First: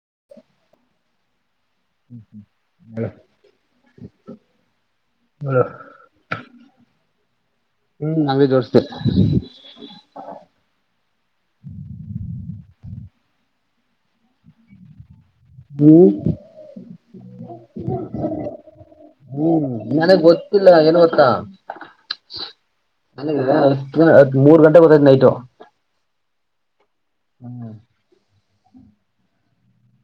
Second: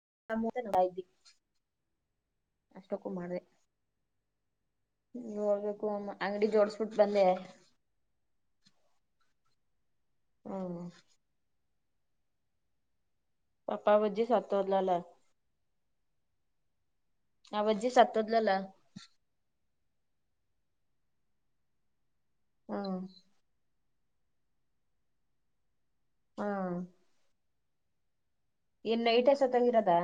[inaudible] ಅಷ್ಟೊಕ್ಕೂ ಹೇಳು ಮಾಡಿದೆ ಹೇಳು ನೋಡಬೇಕು ಅಮ್ಮ ಅಂಗಡಿ ಜೋಡಿಸ ಬಿಟ್ಟ ಬಂದೆ ಹ್ಮ್ ಹಂಗೆ ಜೋಡಿಸ್ದೆ [unintelligible] ಹು ಪಾಪಾವಜ್ಜಿ ಸತ್ತ ಹೋದ್ಲಲ್ಲ ಹು ಅವ್ವಜ್ಜಿ ಸತ್ತೋದ್ಲಲ್ಲ [unintelligible] ನನಗ ಗೊತ್ತಿಲ್ಲ ಏನು ಅಂತ ಹ್ಮ್ [unintelligible] ದ್ ಮೂರ ಗಂಟೆ ಬರ್ತೈತಿ ನೈಟು ಹ್ಮ್ ಹ್ಮ್ ಏನ್ ನೈಟ್ ಜೊತೆಗೆ ಇರೋದಾ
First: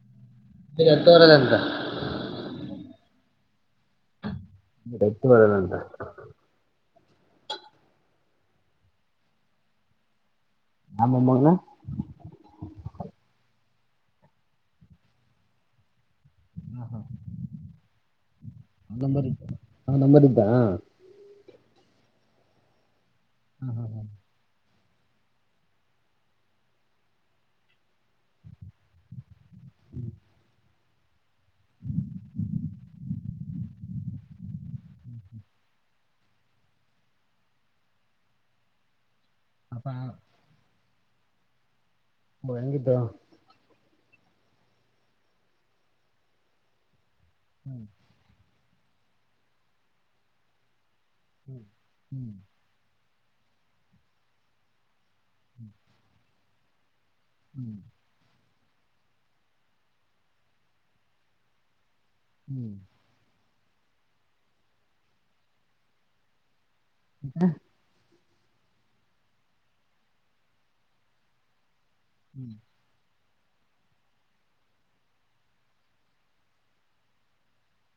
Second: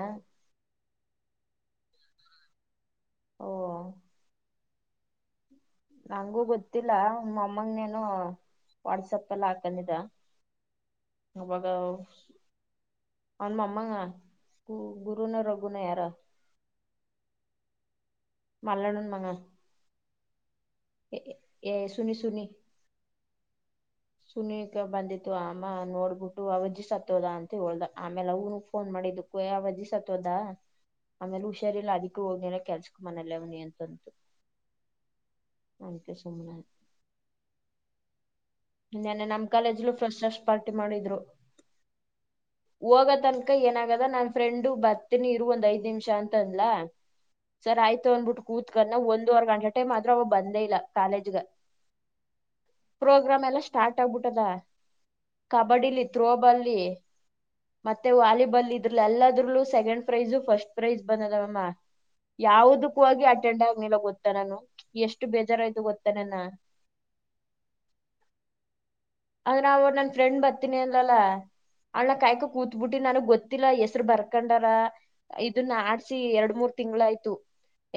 ಎಂಟ್ನೂರ್ ಇವತ್ತ ಓ [unintelligible] ಬರಲ್ಲನ ನಂಗೂ ಗೊತ್ತಿಲ್ಲ ನಮ್ ಅಮ್ಮಂಗೆ ಏನು ವಾಟ್ಸಾಪ್ ಅಲ್ಲಿ ಹಕಂದಿದ್ದ ಆ ಮೊಮ್ಮಗನ ಅವಾಗ ಅ ಅಮ್ಮ ಮಾ ಗುರು ನ ರಘುನ ಯಾರ ಹ ಹಾ - ನಂಬರ್ ಇದ ಹ ನಂಬರ್ ಇದ್ದ ಎ--ಏ ಸುನಿ ಸುನಿ [inaudible] ಸುನೀಕ್ ಬಂದಿತ್ತು ಅಮ್ಮ ನೋಡ್ಬಿಟ್ಟು ಅವಅಜ್ಜಿ ಸತ್ತೋದ ಅಂತ ಹೇಳಿದ ಆಮೇಲೆ ಅವನು ಫೋನ್ ಮಾಡಿ ಇದುಕೆ ಅವಜ್ಜಿ ಸತೋದಾ ಆಮೇಲೆ ಹುಷಾರಿಲ್ಲ ಅದಕ್ಕೂ ಹೋಗಿರ ಕೆಲಸಕ್ಕೂ ಮನಲ್ಲೇ ಅವನಿ ಅಂತಂತು ಅದಕ್ಕೆ ಸುಮ್ಮನೆ ಆದೇ ನಿನ್ನೆ ನಮ್ಮ ಕಾಲೇಜು ಅಪ್ಪ ಫ್ರೆಶರ್ಸ್ ಪಾರ್ಟಿ ಮಾಡಿದ್ರು. ಹೆಂಗಿದ್ದು ಹೋಗ ತನಕ ಏನಾಗ ನನ್ ಫ್ರೆಂಡ್ ಬರ್ತೀನಿ ಇರು ಒಂದ್ ಐದ್ ನಿಮಿಷ ಅಂತ ಅಂದ್ಲ ಸರ್ ಹ್ಮ್ ಆಯ್ತು ಅಂದ್ಬಿಟ್ಟು ಕೂತ ಕ ಒಂದುವರ್ ಗಂಟೆ ಟೈಮ್ ಆದ್ರೂ ಅವ ಬಂದೇ ಇಲ್ಲ. ಹ್ಮ್ ಹ್ಮ್ ಪ್ರೋಗ್ರಾಮ್ ಎಲ್ಲ ಸ್ಟಾರ್ಟ್ ಆಗ್ಬಿಟ್ಟದ ಕಬಡ್ಡಿಲಿ ಥತ್ರೋಬಾಲಿ. ಹ್ಮ್ ಮತ್ತೆ ವಾಲಿಬಾಲ್ ಇದ್ರಲ ಎಲ್ಲದ್ರಲ್ಲೂ ಸೆಕೆಂಡ್ ಪ್ರೈಜ ಫಸ್ಟ್ ಪ್ರೈಜ್ ಬಂದಲ್ಲ ಮಮ್ಮ ಹ್ಮ್ ಹ್ಮ್ ಯಾವದಕ್ಕೂಗ ಅಟೆಂಡ್ ಆಗ್ಲಿಲ್ಲ ಗೊತ್ತಾನಾನು ಎಷ್ಟು ಬೇಜಾರಾಯ್ತು ಗೊತ್ತಾನನ [unintelligible] ಅದ್ರ ಅವರು ನನ್ ಫ್ರೆಂಡ್ ಬರ್ತಿನಿ ಅಲ್ಲಲ್ಲಾ ಅವ್ಳ ಹ್ಮ್ ಕಾಯ್ಕ ಹ್ಮ್ ಕೂತ್ಬಿಟ್ಟಿ ನನಗ್ ಗೊತ್ತ ಗೊತ್ತಿಲ್ಲಾ ಹೆಸ್ರು ಬರ್ಕಂಡಾರ ಇದನ್ನ ಆಡ್ಸಿ ಎರಡ್ ಮೂರ್ ತಿಂಗಳ ಆಯ್ತು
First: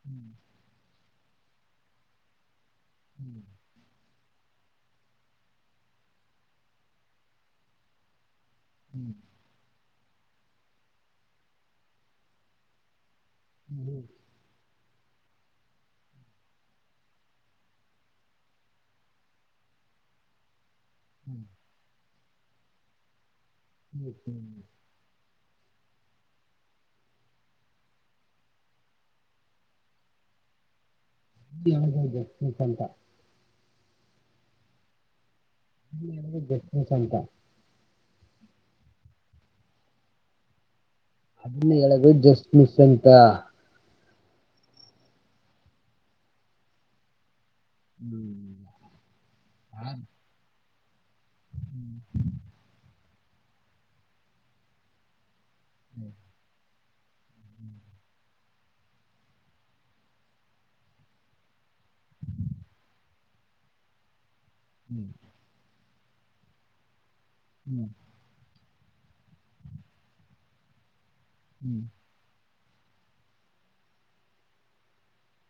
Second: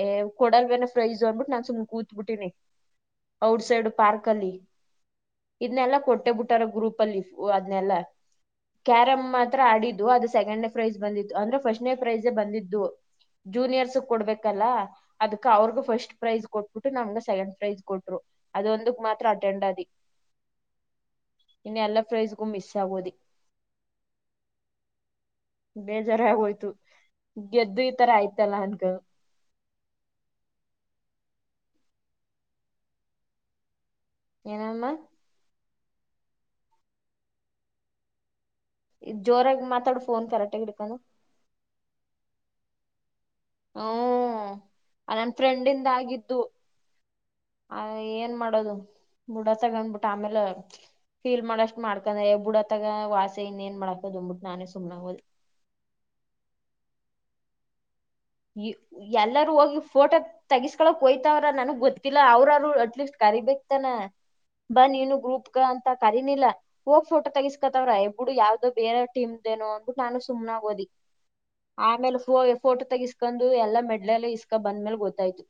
ಏ ಕೊಡಲ್ವನ ಫ್ರೈಜ್ ಅಂದ್ಬಿಟ್ಟು ನಾನ್ ಸುಮ್ ಕೂತ್ಬಿಟ್ಟೀನಿ ಹ್ಮ್ ಔಟ್ ಸೈಡ್ ಪಾರ್ಕ್ ಅಲ್ಲಿ ಇದನೆಲ್ಲಾ ಕೊಟ್ಟೆ ಬಿಟ್ಟಾರ ಗ್ರೂಪ್ ಅಲ್ಲಿ ಅದನೆಲ್ಲ ಹ್ಮ್ ಕ್ಯಾರಂ ಮಾತ್ರ ಆಡಿದ್ದು ಅದು ಸೆಕೆಂಡ್ನೇ ಪ್ರೈಜ್ ಬಂದಿತ್ತು ಅಂದ್ರೆ ಫಸ್ಟ್ನೇ ಪ್ರೈಝೇ ಬಂದಿದ್ದು ಜೂನಿಯರ್ಸ್ ಹ್ಮ್ ಹ್ಮ್ ಕೊಡ್ಬೇಕಲ್ಲ ಅದಕ್ ಅವ್ರಗ ಫಸ್ಟ್ ಪ್ರೈಜ ಕೊಟ್ಬಿಟ್ಟು ನಮ್ಗ ಸೆಕೆಂಡ್ ಪ್ರೈಜ್ ಕೊಟ್ರು ಅದೊಂದಕ್ ಮಾತ್ರ ಅಟೆಂಡ್ ಆಿ [inaudible] ಇನ್ನು ಎಲ್ಲಾ ಪ್ರೈಸ್ಗೂ ಮಿಸ್ ಆಗೋದ ಹೂ ಹೂ ಬೇಜಾರಾಗೋಯ್ತು ಗೆದ್ದು ಈ ತರ ಆಯ್ತಲ್ಲ ಅಂತ [inaudible] ಲ್ಟ ಏನಮ್ಮ ನಿಂಗೂ ಗೊತ್ ಐತು ಅಂತಾ ಜೋರಾಗಿ ಮಾತಾಡು ಫೋನ್ ಕರೆಕ್ಟಗಿ ಇಡ್ಕೊಂಡು ಅದನ್ನ ಹೇಳೋದು ಜಸ್ಟ್ ಮಿಸ್ ಅಂತ ಹೂ ಆ ನನ್ನ ಫ್ರೆಂಡಿಂದ ಆಗಿದು ಆ ಏನ್ ಹ್ಮ್ ಮಾಡೋದು ಬುಡು ಆ ತಗೊಂಡ್ಬಿಟ್ಟ ಆಮೇಲೆ ಫೀಲ್ ಮಾಡಷ್ಟ್ ಮಾಡ್ಕಂದ್ರೆ ಬುಡತ್ತಗ ವಾಸ ಇನ್ ಏನ್ ಮಾಡಾಕೋದು ಅಂದ್ಬಿಟ್ಟು ನಾನೇ ಸುಮ್ನಾಗೋದು ಹೂ ಎಲ್ಲರೂ ಹೋಗಿ ಫೋಟೋ ತಗಸ್ಕಳಕ್ ಹಯ್ತಾವ್ರ ನನಗ್ ಗೊತ್ತಿಲ್ಲ ಅವ್ರಾರರು ಅಟ್ಲೀಸ್ಟ್ ಕರೀಬೇಕು ತಾನೆ ಬಾ ಹ್ಮ್ ನೀನು ಗ್ರೂಪ್ ಅಂತ ಕರಿನಿಲ್ಲ ಹೋಗ್ ಫೋಟೋ ಹ್ಮ್ ಹ್ಮ್ ತಗಸ್ಕತವ್ರ ಇಬಡು ಯಾವ್ದ ಬೇರೆ ಟೀಮ್ ದೇನೋ ಅಂದಬಟ್ಟು ನಾನು ಸುಮ್ಾಗ ಓದಿ ಹ್ಮ್ ಆಮೇಲೆ ಫೋಟೋ ತಗ ಇಸ್ಕೊಂಡು ಎಲ್ಲಾ ಮೆಡ್ಲೆಲ್ಲ ಇಸ್ಕಾ ಬಂದ್ಮೇಲ್ ಗೊತ್ತಾಯ್ತು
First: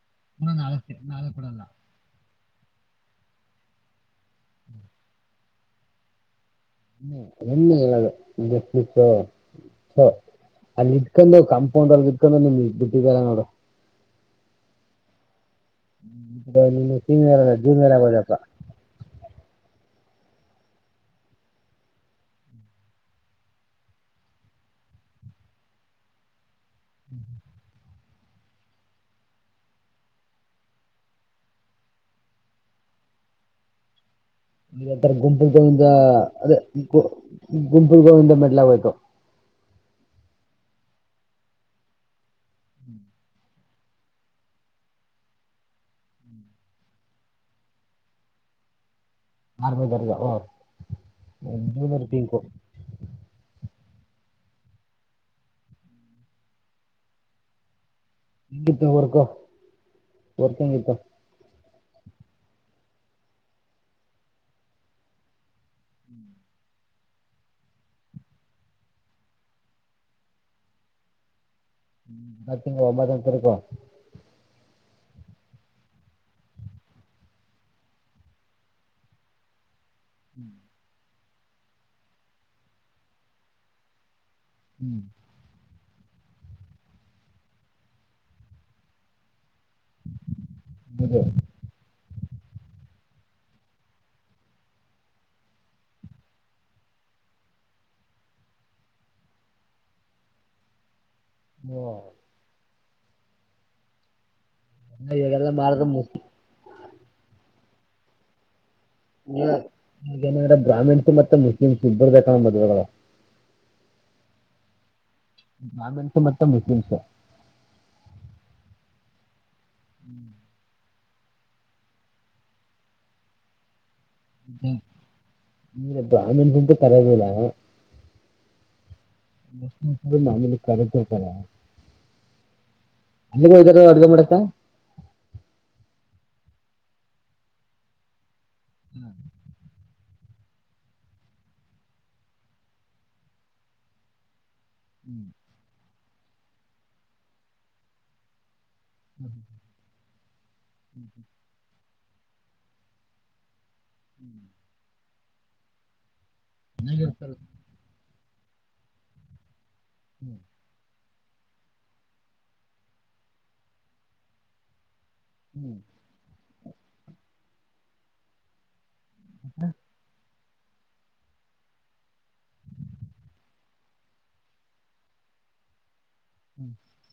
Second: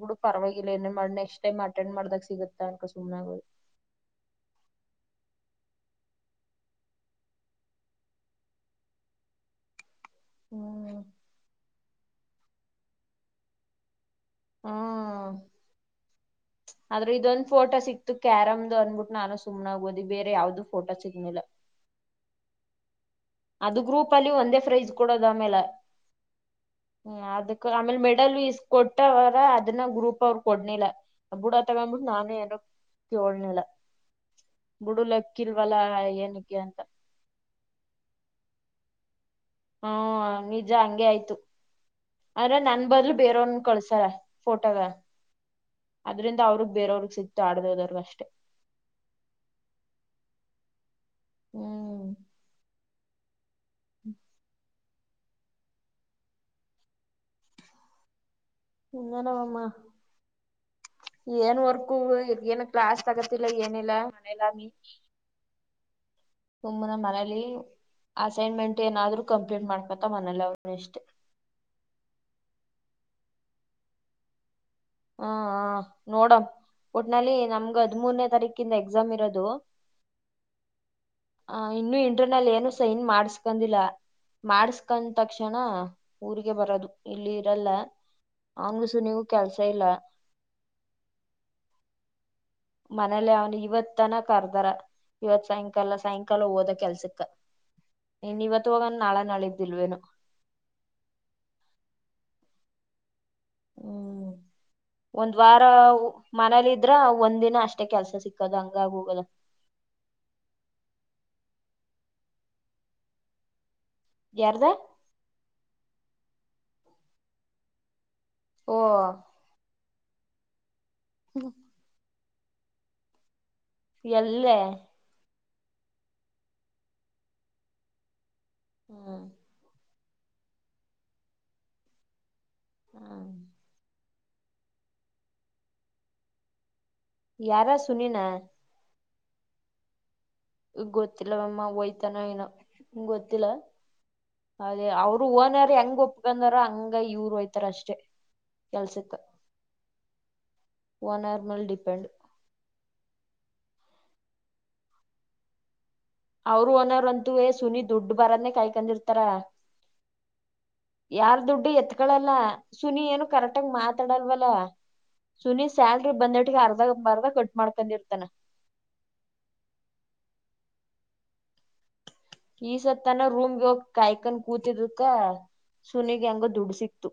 ಬಿುಡು ಪುನಃ ಪರವಾಗಿಲ್ಲ ಏನ ನಾಳೆ ಮಾಡಿ ನಾಳೆ ನೆಕ್ಸ್ಟ್ ಟೈಮ್ ಕೊಡಲ್ಲ ಅಟೆಂಡ್ ಮಾಡ್ದಕ್ ಸಿಗತ್ತ ಅನ್ಕ ಸುಮ್ಗ ಎ್ಣ ಹೇಳಲ್ಲಸ ಹ ಅಲ್ಲಿ ಹ್ಮ್ ಇಟ್ಕೊಂಡು ಕಾಂಪೌಂಡ್ ಅಲ್ಲಿ ಇಟ್ಕೊಂಡು ನಿಮ್ ಇ ಬಿಟ್ಟಿದ್ದಲ್ಲ ನೋಡು ಹ ನೀನು ಅದ್ರು ಸೀನಿಯರ್ ಇದೊಂದ್ ಅಲ್ಲ ಫೋಟೋ ಜೂನಿಯರ್ ಸಿಕ್ತು ಆಗೋದಪ್ಪ ಕ್ಯಾರಮ್ದು ಅನ್ಬಿಟ್ಟು ನಾನು ಸುಮ್ನೇ ಸುಮ್ನ ಓದಿ ಬೇರೆ ಯಾವ್ದು ಫೋಟೋ ಸಿಗ್ನಿಲ್ಲ ಅದು ಗ್ರೂಪ್ ಅಲ್ಲಿ ಒಂದೇ ಫ್ರೈಜ್ ಕೊಡದ ಆಮೇಲೆ ಅದಕ್ ಆಮೇ ಮ ಅಲ್ ಇಸ್ ಕೊಟ್ಟ ಅವರ ಅದನ್ನ ಗ್ರೂಪ್ ಅವ್ರ ಕೊಡ್ನಿಲ್ಲ ಬುಡ ತಗೊಂಡ್ಬಿಟ್ಟ ನಾನು ಏಾರ ಕೇಳಲಿಲ್ಲ ಥರ ಗುಂಪು ಗೋವಿಂದ ಅದೇ ಏನಕ್ಕೆ ಅಂತ ಗುಂಪುರು ಗೋವಿಂದ ಮತ್ತೆ ಇಲ್ಲ ಮತ್ತೆ ಹೂ ನಿಜ ಹಂಗೆ ಆಯ್ತು ಆದ್ರೆ ನನ್ ಬಂದ್ಲು ಬೇರವನ್ ಕಳ್ಸ ಫೋಟೋದ ಅದ್ರಿಂದ ಅವ್ರಗ್ ಬೇರವ್ರಗ್ ಸಿಕ್ತು ಆಡ್ದೋದರ್ಗ ಅಷ್ಟೆ ಆರ ಮದರ್ಗ ಓ ರ ಪಿಂಕು ಹೂ ಹೆಂಗಿತ್ತು ಏನೋ ವರ್ಕು ಒಂದು ಮಾಡು ವರ್ಕ್ ಹೆಂಗಿತ್ತು ಏನ್ ವರ್ ೂ ಇದ ಏನ ಕ್ಲಾಸ್ ತಗತಿಲ್ಲ ಏನಿಲ್ಲ ಮನಲಾಮ ಹೂ ಹೂ ನಮ್ ಮನೆಲ್ಲಿ ಅಸೈನ್ಮೆಂಟ್ ಏನಾದ್ರರು ಕಂಪ್ಲೀಟ್ ಮಾಡ್ಕತ್ತ ಮನಲಿ ಅವ್ರ ಇಷ್ಟೇ ಹೂ ತಿಂಗ ಒಂಬತ್ತ ತರಕ ಹಾ ಹ ನೋಡಂ ಒಟ್ನಲ್ಲಿ ನಮ್ಗ ಹದ್್ಮೂರ್ನೇ ತಾರೀಕಿಂದ ಎಕ್ಸಾಮ್ ಇರೋದು ಹ್ಮ್ [unintelligible] ಹ ಇನ್ನು ಇಂಟರನಲ್ ಏನು ಸೈನ್ ಮಾಡ್ಸ್ಕೊಂದಿಲ್ಲ ಮಾಡಸ್ಕೊಂಡ ತಕ್ಷಣ ಊರಿಗೆ ಬರೋದು ಇಲ್ಲಿ ಇರಲ್ಲ ಆಂಗ್ಸು ನೀವು ಕೆಲ್ಸ ಸಲ [unintelligible] ಇದು ಮನೇಲೆ ಅವ್ನು ಇವತ್ತನ ಕರ್ದಾರ. ಇವತ್ ಸಾಯಂಕಾಲ ಸಾಯಂಕಾಲ ಹೋದ ಕೆಲ್ಸಕ್ಕ. ಇನ್ ಇವತ್ತು ಹೋಗನ ನಾಳ ನಾಳಿದ್ದು ಇಲ್ವೇನೊ ಹ್ಮ [unintelligible] ಹ್ಮ್ ಒಂದ್ ಇವಾಗೆಲ್ಲ ವಾರ ಮಾರದ ಹೊ ಮನೇಲಿ ಇದ್ರ ಒಂದ್ ದಿನ ಅಷ್ಟ್ ಷ್ಟೇ ಕೆಲಸ ಸಿಕ್ಕದಗ್ ಏನ್ ಹೇನ್ರೆ ಬ್ರಾಹ್ಮಿಣ್ಸು ಮತ್ತೆ ಮುಸ್ ಮ್ಮ್ ಇಬ್ಬರ ಬೇಕಾಂದ್ರು ಮದವ್ ಆಗಲ್ ಯಾರದ ಬ್ರಾಹ್ಮಣ್ಸು ಮತ್ತೆ ಮುಸ್ಲಿಮ್ಸ್ ಓ ಹ್ಮ್ ಹ್ಮ [unintelligible] ಎಲ್ಲೆ ಈ ಬ್ರಾಹ್ಮಣ್ಸು ಅಂತೂ ಪಾರಾವಗಿಲ್ಲ ಹ [inaudible] ಅಡುಗೆ ಹ್ಮ್ ಮಾಡಕ [inaudible] ಯಾರ ಸುನಿನ ಹ್ಮ ಗೊತ್ತಿಲ್ಲ ವಮ್ಮ ಒಯ್ತಾನೆ ಏನೊ ಗೊತ್ತಿಲ್ಲ. ಅದೇ ಅವರು ಒನಾರ ಹೆಂಗ ಒಪ್ಕೊಂಡಾರ ಹಂಗ ಇವ್ರು ಹೊಯ್ತಾರೆ ಅಷ್ಟೇ ಕೆಲ್ಸಕ ಒನರ್ ಮೆಲ್ ಡಿಪೆಂಡ್ ಹ್ಮ್ [unintelligible] ಅವರು ಓನರ್ ಚೆನ್ನಾಗಿರ್ತಾರೆ ಅಂತುವೆ ಸುನಿ ದುಡ್ ಬರದ್ನೇ ಕಾಯ್ಕೊಂಡಿರ್ತಾರ. ಹ್ಮ್ ಯಾರ್ ದುಡ್ಡು ಹೇತ್ಕಳಲ್ಲ ಸುನಿ ಏನು ಕರೆಕ್ಟಾಗಿ ಮಾತಾಡಲ್ವಲ್ಲ ಸುನಿ ಹ್ಮ್ ಸ್ಯಾಲ್ರಿ ಬಂದಿಟ್ಟಗೆ ಅರ್ಧ ಬರ್ಧ ಕಟ್ ಮಾಡ್ಕೊಂಡಿರ್ತಾನೆ. ಹದ [unintelligible] ಈ ಸತ್ ತನ ರೂಮ್ಗೆ ಹೋಗ್ ಕಾಯ್ಕೊಂಡ್ ಕೂತಿದ್ಕ. ಸುನಿಗೆ ಹೆಂಗೊ ದುಡ್ಡು ಸಿಕ್ತು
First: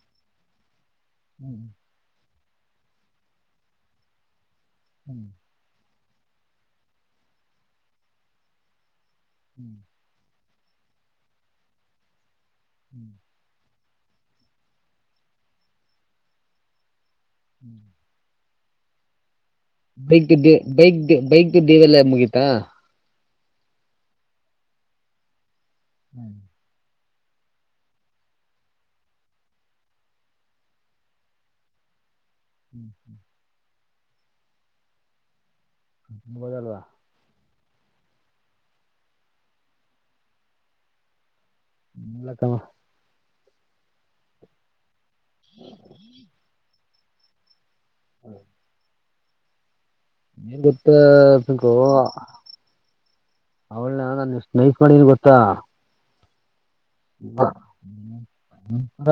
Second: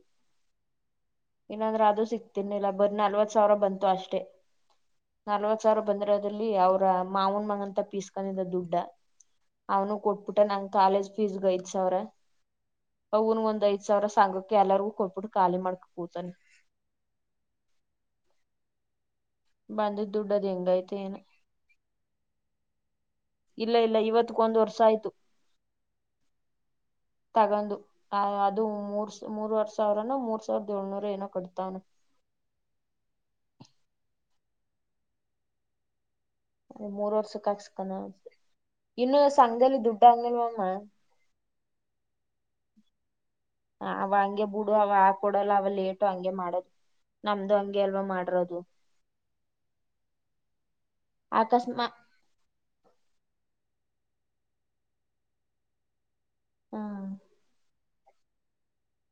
ಹ್ಮ್ ಇನ್ನಂದ್ರೆ ಅದು ಸಿಗ್ತನ ಇರಲಿಲ್ಲ ಬರಿ ನಲವತ್ತ್ ಸಾವಿರ ಬಂತು ಅಷ್ಟೇ. ಹ್ಮ್ ಹ್ಮ್ ನಲವತ್ ಸಾವಿರ ಬಂದ್ರೆ ಅದ್ರಲ್ಲಿ ಅವ್ರ ಮಾವನ್ ಮಗಂತ ಪೀಸ್ಕೊಂಡಿದ್ದ ದುಡ್ಡ ಅವನು ಕೊಟ್ಟಬಿಟ್ಟ ನನ್ ಕಾಲೇಜ್ ಫೀಸ್ಗೆ ಐದ್ ಸಾವಿರ ಹ್ಮ್ ಅವನ್ ಒಂದ್ ಐದ್ ಒ ಸಾವಿರ ಸಂಘಕ್ಕೆ ಎಲ್ಲಾರ್ಗೂ ಕೊಟ್ಬಿಟ್ಟು ಖಾಲಿ ಮಾಡ್ಕಕ್ ಕೂತಾನೆ ಹ್ಮ್ ಬಂದಿದ್ ಬೈಕ್ ದುಡ್ಡ್ ಅದ್ ದ ಹೆಂಗಾಯ್ತೋ ಬೈಕ್ ಏನೋ ಬೈಕ್ ದೇವೆಲ್ಲ ಮುಗೀತಾ ಇಲ್ಲ ಇಲ್ಲ ಇವತ್ತಕ್ಕೊಂದು ವರ್ಷ ಆಯ್ತು. ಹ್ಮ್ [inaudible] ತಗೊಂಡ್ ಅ ಅದು ಮೂರ್ ಮೂರ್ವರ್ ಸಾವಿರನ ಮೂರ್ ಸಾವಿರದ ಏಳ್ನೂರ ಏನೋ ಕಟ್ತಾವನೆ. ಹ್ಮ್ ಹ್ಮ್ [inaudible] ಹೌದಲ್ವಾ ಅದೇ ಮೂರ್ ವರ್ಷಕ್ಕೆ ಹಾಕ್ [unintelligible] ಇನ್ನು ಸಂಘದಲ್ಲಿ ದುಡ್ಡಾಂಗವಾಮ ವಿಳಕವಾ [unintelligible] ಅವ ಹಂಗೆ ಬಿಡು ಅವ ಕೊಡಲ್ಲ ಅವ ಲೇಟು ಹಂಗೆ ಮಾಡದು ನಮ್ದು ಹಂಗ್ ಎಲ್ವ ಮಾಡರೋದು ಹೆಂಗ ಇತಗ್ಗೋವ ಅಕಸ್ಮಾ [unintelligible] ಅವ ನಾನಷ್ಟ ನಹಸ್ ಮಾಡಿದನ್ ಗೊತ್ತಾ [unintelligible] ಹಾ [inaudible] ಹ ಹ್ಮ [unintelligible] ನರ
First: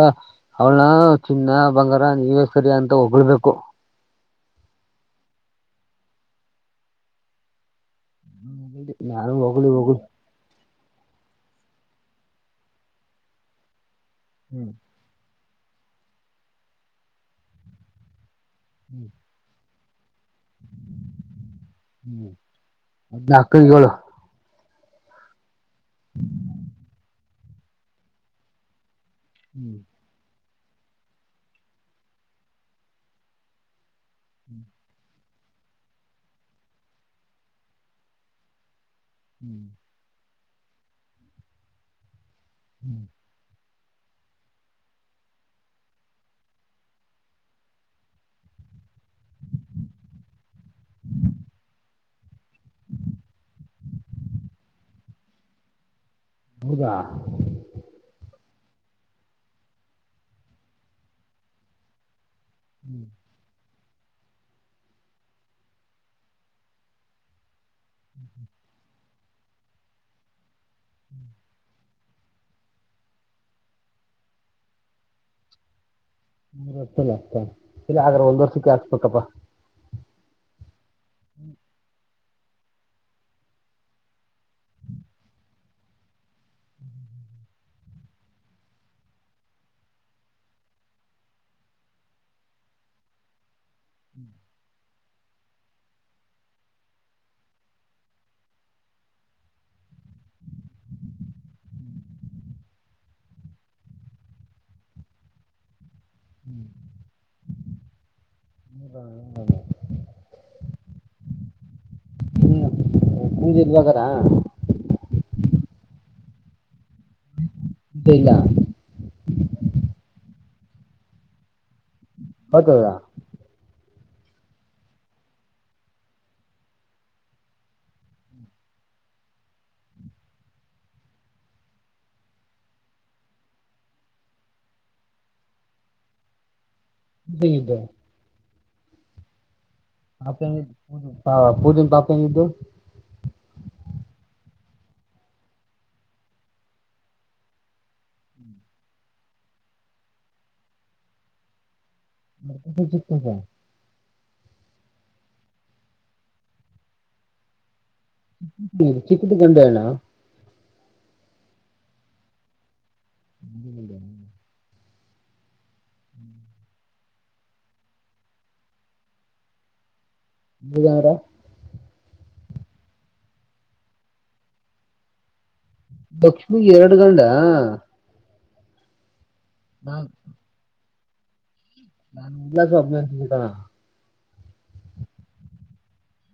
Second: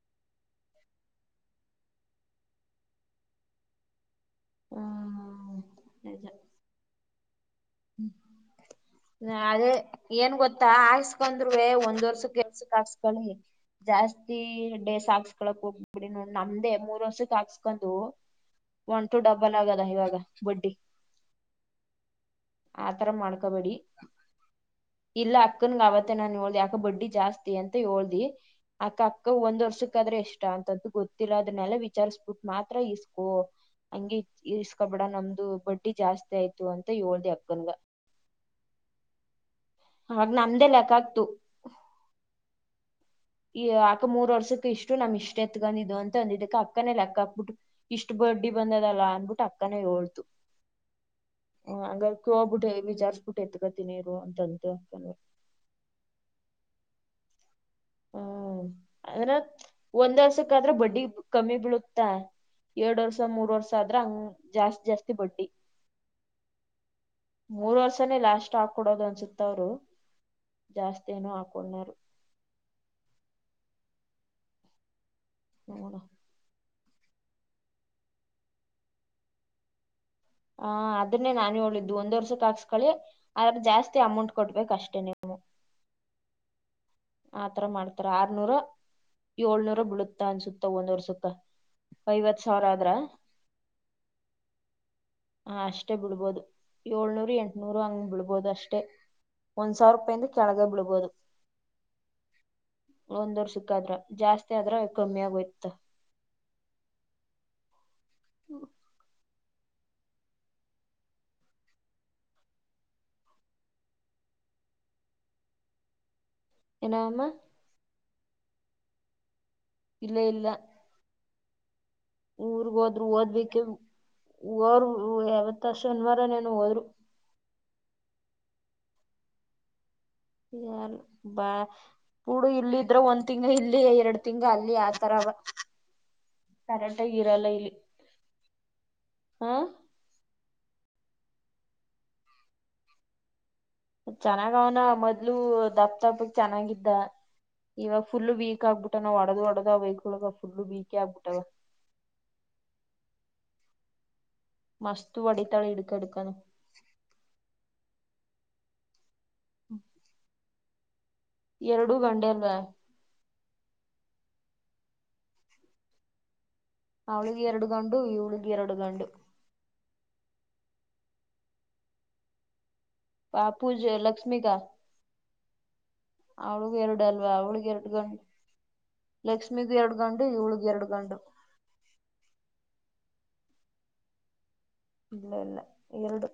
ಅವಳನ ಚಿನ್ನ ಬಂಗಾರ ನೀವೇ ಸರಿ ಅಂತ ಹೊಗ್ಳ್ಬೇಕು ಹ್ಮ್ಜ [inaudible] ್ಮ ನಾನು ಹೊಗಳಿ ಅದೇ ಹೊಗಳಿ ಏನ್ ಗೊತ್ತ ತ್ತ ಹಾಸ್ಕಂದ್ರು ಒಂದ್ ವರ್ಷ ಕೆಲ್ಸಕ್ ಹಾಕ್ಸ್ಕಳಿ ಜಾಸ್ತಿ ಹ್ಮ್ ಡೇಸ್ಾಕ್ಸ್ [unintelligible] ಳಕ್ ಹೋಗ್ಬಿಡಿ ನೋ ನಮ್ದೇ ಮೂರ್ ವರ್ಷಕ್ಕೆ ಹಾಕ್ಸ್ಕೊಂಡು ಹ್ಮ್ ಒಂದುಟು ಡಬ್ಬನ್ ಆಗ [unintelligible] ದಾಯಿವಾಗ ಬಡ್ಡಿ [unintelligible] ಆತರ ಹ್ಮ್ ಮಾಡ್ಕೋಬೇಡಿ. ಅಕನಗೆಳ [unintelligible] ಇಲ್ಲ ಅಕ್ಕನ್ ಅವತ್ತ ನಾನು ಹೇಳ್ದಿ ಅಕ್ಕ ಬಡ್ಡಿ ಜಾಸ್ತಿ ಅಂತ ಹೇಳ್್ದಿ ಅಕ್ಕ ಅ ಒಂದ್ ಹ್ಮ್ ವರ್ಷಕ್ಕ ಆದ್ರೆ ಇಷ್ಟ ಅಂತಂತು ಗೊತ್ತಿಲ್ಲ ಅದನ್ನಲ್ಲ ವಿಚಾರಸ್ಬಿಟ್ಟು ಮಾತ್ರ ಇಸ್ಕು ಹಂಗೆ ಇರ್ಸ್ಕ ಬಿಡ ನಮ್ದು ಬಡ್ಡಿ ಜಾಸ್ತಿ ಆಯ್ತು ಅಂತ ಹೇಳೋಳ್್ದ ಅಕ್ಕನ್ಗ ಹ್ಮ್ ಅವಾಗ ನಮ್ದೇ ಲೆಕ್ಕ ಆಗ್ತು [unintelligible] ಹ್ಮ್ ಈ ಅಕ್ಕ ಮೂರ್ ವರ್ಷಕ್ಕೆ ಇಷ್ಟು ನಮ್ ಇಷ್ಟ್ ಎತ್ಕೊಂಡ್ು ಅಂತ ಅಂದಿದ್ದಕ್ಕೆ ಅಕ್ಕನೇ ಅಕ್ಕ ಹಕ್ಬಿಟ್ಟು ಇಷ್ಟು ಬಡ್ಡಿ ಬಂದದಲ್ಲ ಅಂದ್ಬಿಟ್ಟು ಅಕ್ಕನೇ ಹೇಳ್ತು [inaudible] ಹ ಹಾಗಂಗಕ್ಕೆ ಹೋಗ್ಬಿಟ್ಟೆ ವಿಚಾರ್ಸ್ಬಿಟ್ಟು ಎತ್ಕತೀ ನೀರು ಅಂತಂತ ಆಗ್ತ ಹೌದಾ ಹ್ಮ ಅದ್ರ ಒಂದ್ ವರ್ಷಕ್ಕಾದ್ರೆ ಬಡ್ಡಿ ಕಮ್ಮಿ ಬೀಳುತ್ತಾ ಎರಡ್ ವರ್ಷ ಮೂರ್ ವರ್ಷ ಆದ್ರ ಹಂಗ ಜಾಸ್ತಿ ಜಾಸ್ತಿ ಆಗುತ್ತೆ ಬಡಿ ಮೂರ್ ವರ್ಷನೇ ಲಾಸ್ಟ್ ಹಾ ಕೊೊಡೋದು ಅನ್ಸುತ್ತವರು ಜಾಸ್ತೇನ ಆಕಳ್ಳ [inaudible] ಹದ ಇಲೆ ಆದ್ರೆ ಒಂದ್ ವರ್ಷಕ್ಕೆ ಹಾಕ್ಬೇಕಪ್ಪಾ ಹ ಅದನ್ನೇ ನಾನ ಹೇಳಿದ್ದು ಒಂದ್ ವರ್ಷ ಕಾಸ್ಕಿ ಅದ ಜಾಸ್ತಿ ಅಮೌಂಟ್ ಕೊಡ್ಬೇಕ ಅಷ್ಟೇ ನೀವು ಆತರ ಮಾಡ್ತಾರ ಆರ್ನೂರ ಏಳ್ನೂರ ಬಿಳುತ್ತಾ ಅನ್ಸುತ್ತ ಒಂದವರ್ ಸಕ್ಕ ಐವತ್ ಸಾವಿರ ಆದ್ರ [inaudible] ಹ ಅಷ್ಟೇ ಬಿಳ್ಬೋದು ಏಳ್ನೂರು ಎಂಟನೂರು ಹಂಗ ಬಿಳ್ಬೋದು ಅಷ್ಟೇ ಒಂದ್ ಸಾವಿರ ರೂಪಾಯಿಂದ ಕೆಳಗ ಬಿಡ್ಬೋುದು [unintelligible] ಒಂದ್ ವರ್ ಸಿಕ್ಕಾದ್ರ ಜಾಸ್ತಿ ಆದ್ರ ಕಮ್ಮಿ ಆಗೋಯ್ತ [inaudible] ಹ್ಮ್ [unintelligible] ಏನ ವಾಮ ಬೀಲ್ಲಾ ಇಲ್ಲ ಇಲ್ಲ ಊರ್ಗ್ ಗೊತ್ತದ ಹೋದ್ರು ಓದ್ಬೇಕೆ ಹೋರು ಯಾವತ್ತ ಶನಿವಾರ ನೇನು ಹೋದ್ರು ಏನ ಬಾ ಕೂಡು ಇಲ್ಲ ಇದ್ರ ಒಂದ್ ತಿಂಗ್ ಇಲ್ಲಿ ಎರಡ್ ತಿಂಗ ಅಲ್ಲಿ ಆತರವ [inaudible] ಕರಾಟೆ ಇರಲ್ಲ ಇಲ್ಲಿ ಪೂಜೆಗಿದ್ದು ಹಾ ಪ ಪಾ ಪೂಟನ್ ಪತಿದ್ದು ಚೆನ್ನಾಗ ಅವನ ಮೊದ್ಲು ದಪ್ಪ ದಪ್ಪಕ್ ಚೆನ್ನಾಗಿದ್ದ. ಇವಾಗ ಫುಲ್ ವೀಕ್ ಆಗ್ಬಿಟ್ಟ ನಾವು ಅಡದು ಹೊಡದ ವೈಕ್ಳಗ ಫುಲ್ ವೀಕೇ ಆಗ್ಬಿಟ್ಟವ. [unintelligible] ಮಸ್ತು ವಡಿತಾಳೆ ಹಿಡ್ಕಂಡ್ ಹಿಡ್ಕಂಡ್. [unintelligible] ಎರಡುೂ ಗಂಡೆ ಅಲ್ವಾ. [unintelligible] ಅವಳಿಗೆ ಎರಡು ಗಂಡು ಇವಳಿಗೆ ಎರಡು ಗಂಡು. [unintelligible] ಪಾಪೂಜ ಲಕ್ಷ್ಮಿಗಾ. ಲಕ್ಷ್ಮಿ ಎರಡು ಗಂಡ ಹಾ. ಲಕ್ಷ್ಮೀಗ ಎರಡು ಗಂಡು ಇವಳಗು ಎರಡು ಗಂಡು. ನಾನು [unintelligible] ಇಲ್ಲ ಇಲ್ಲ ಎರಡು.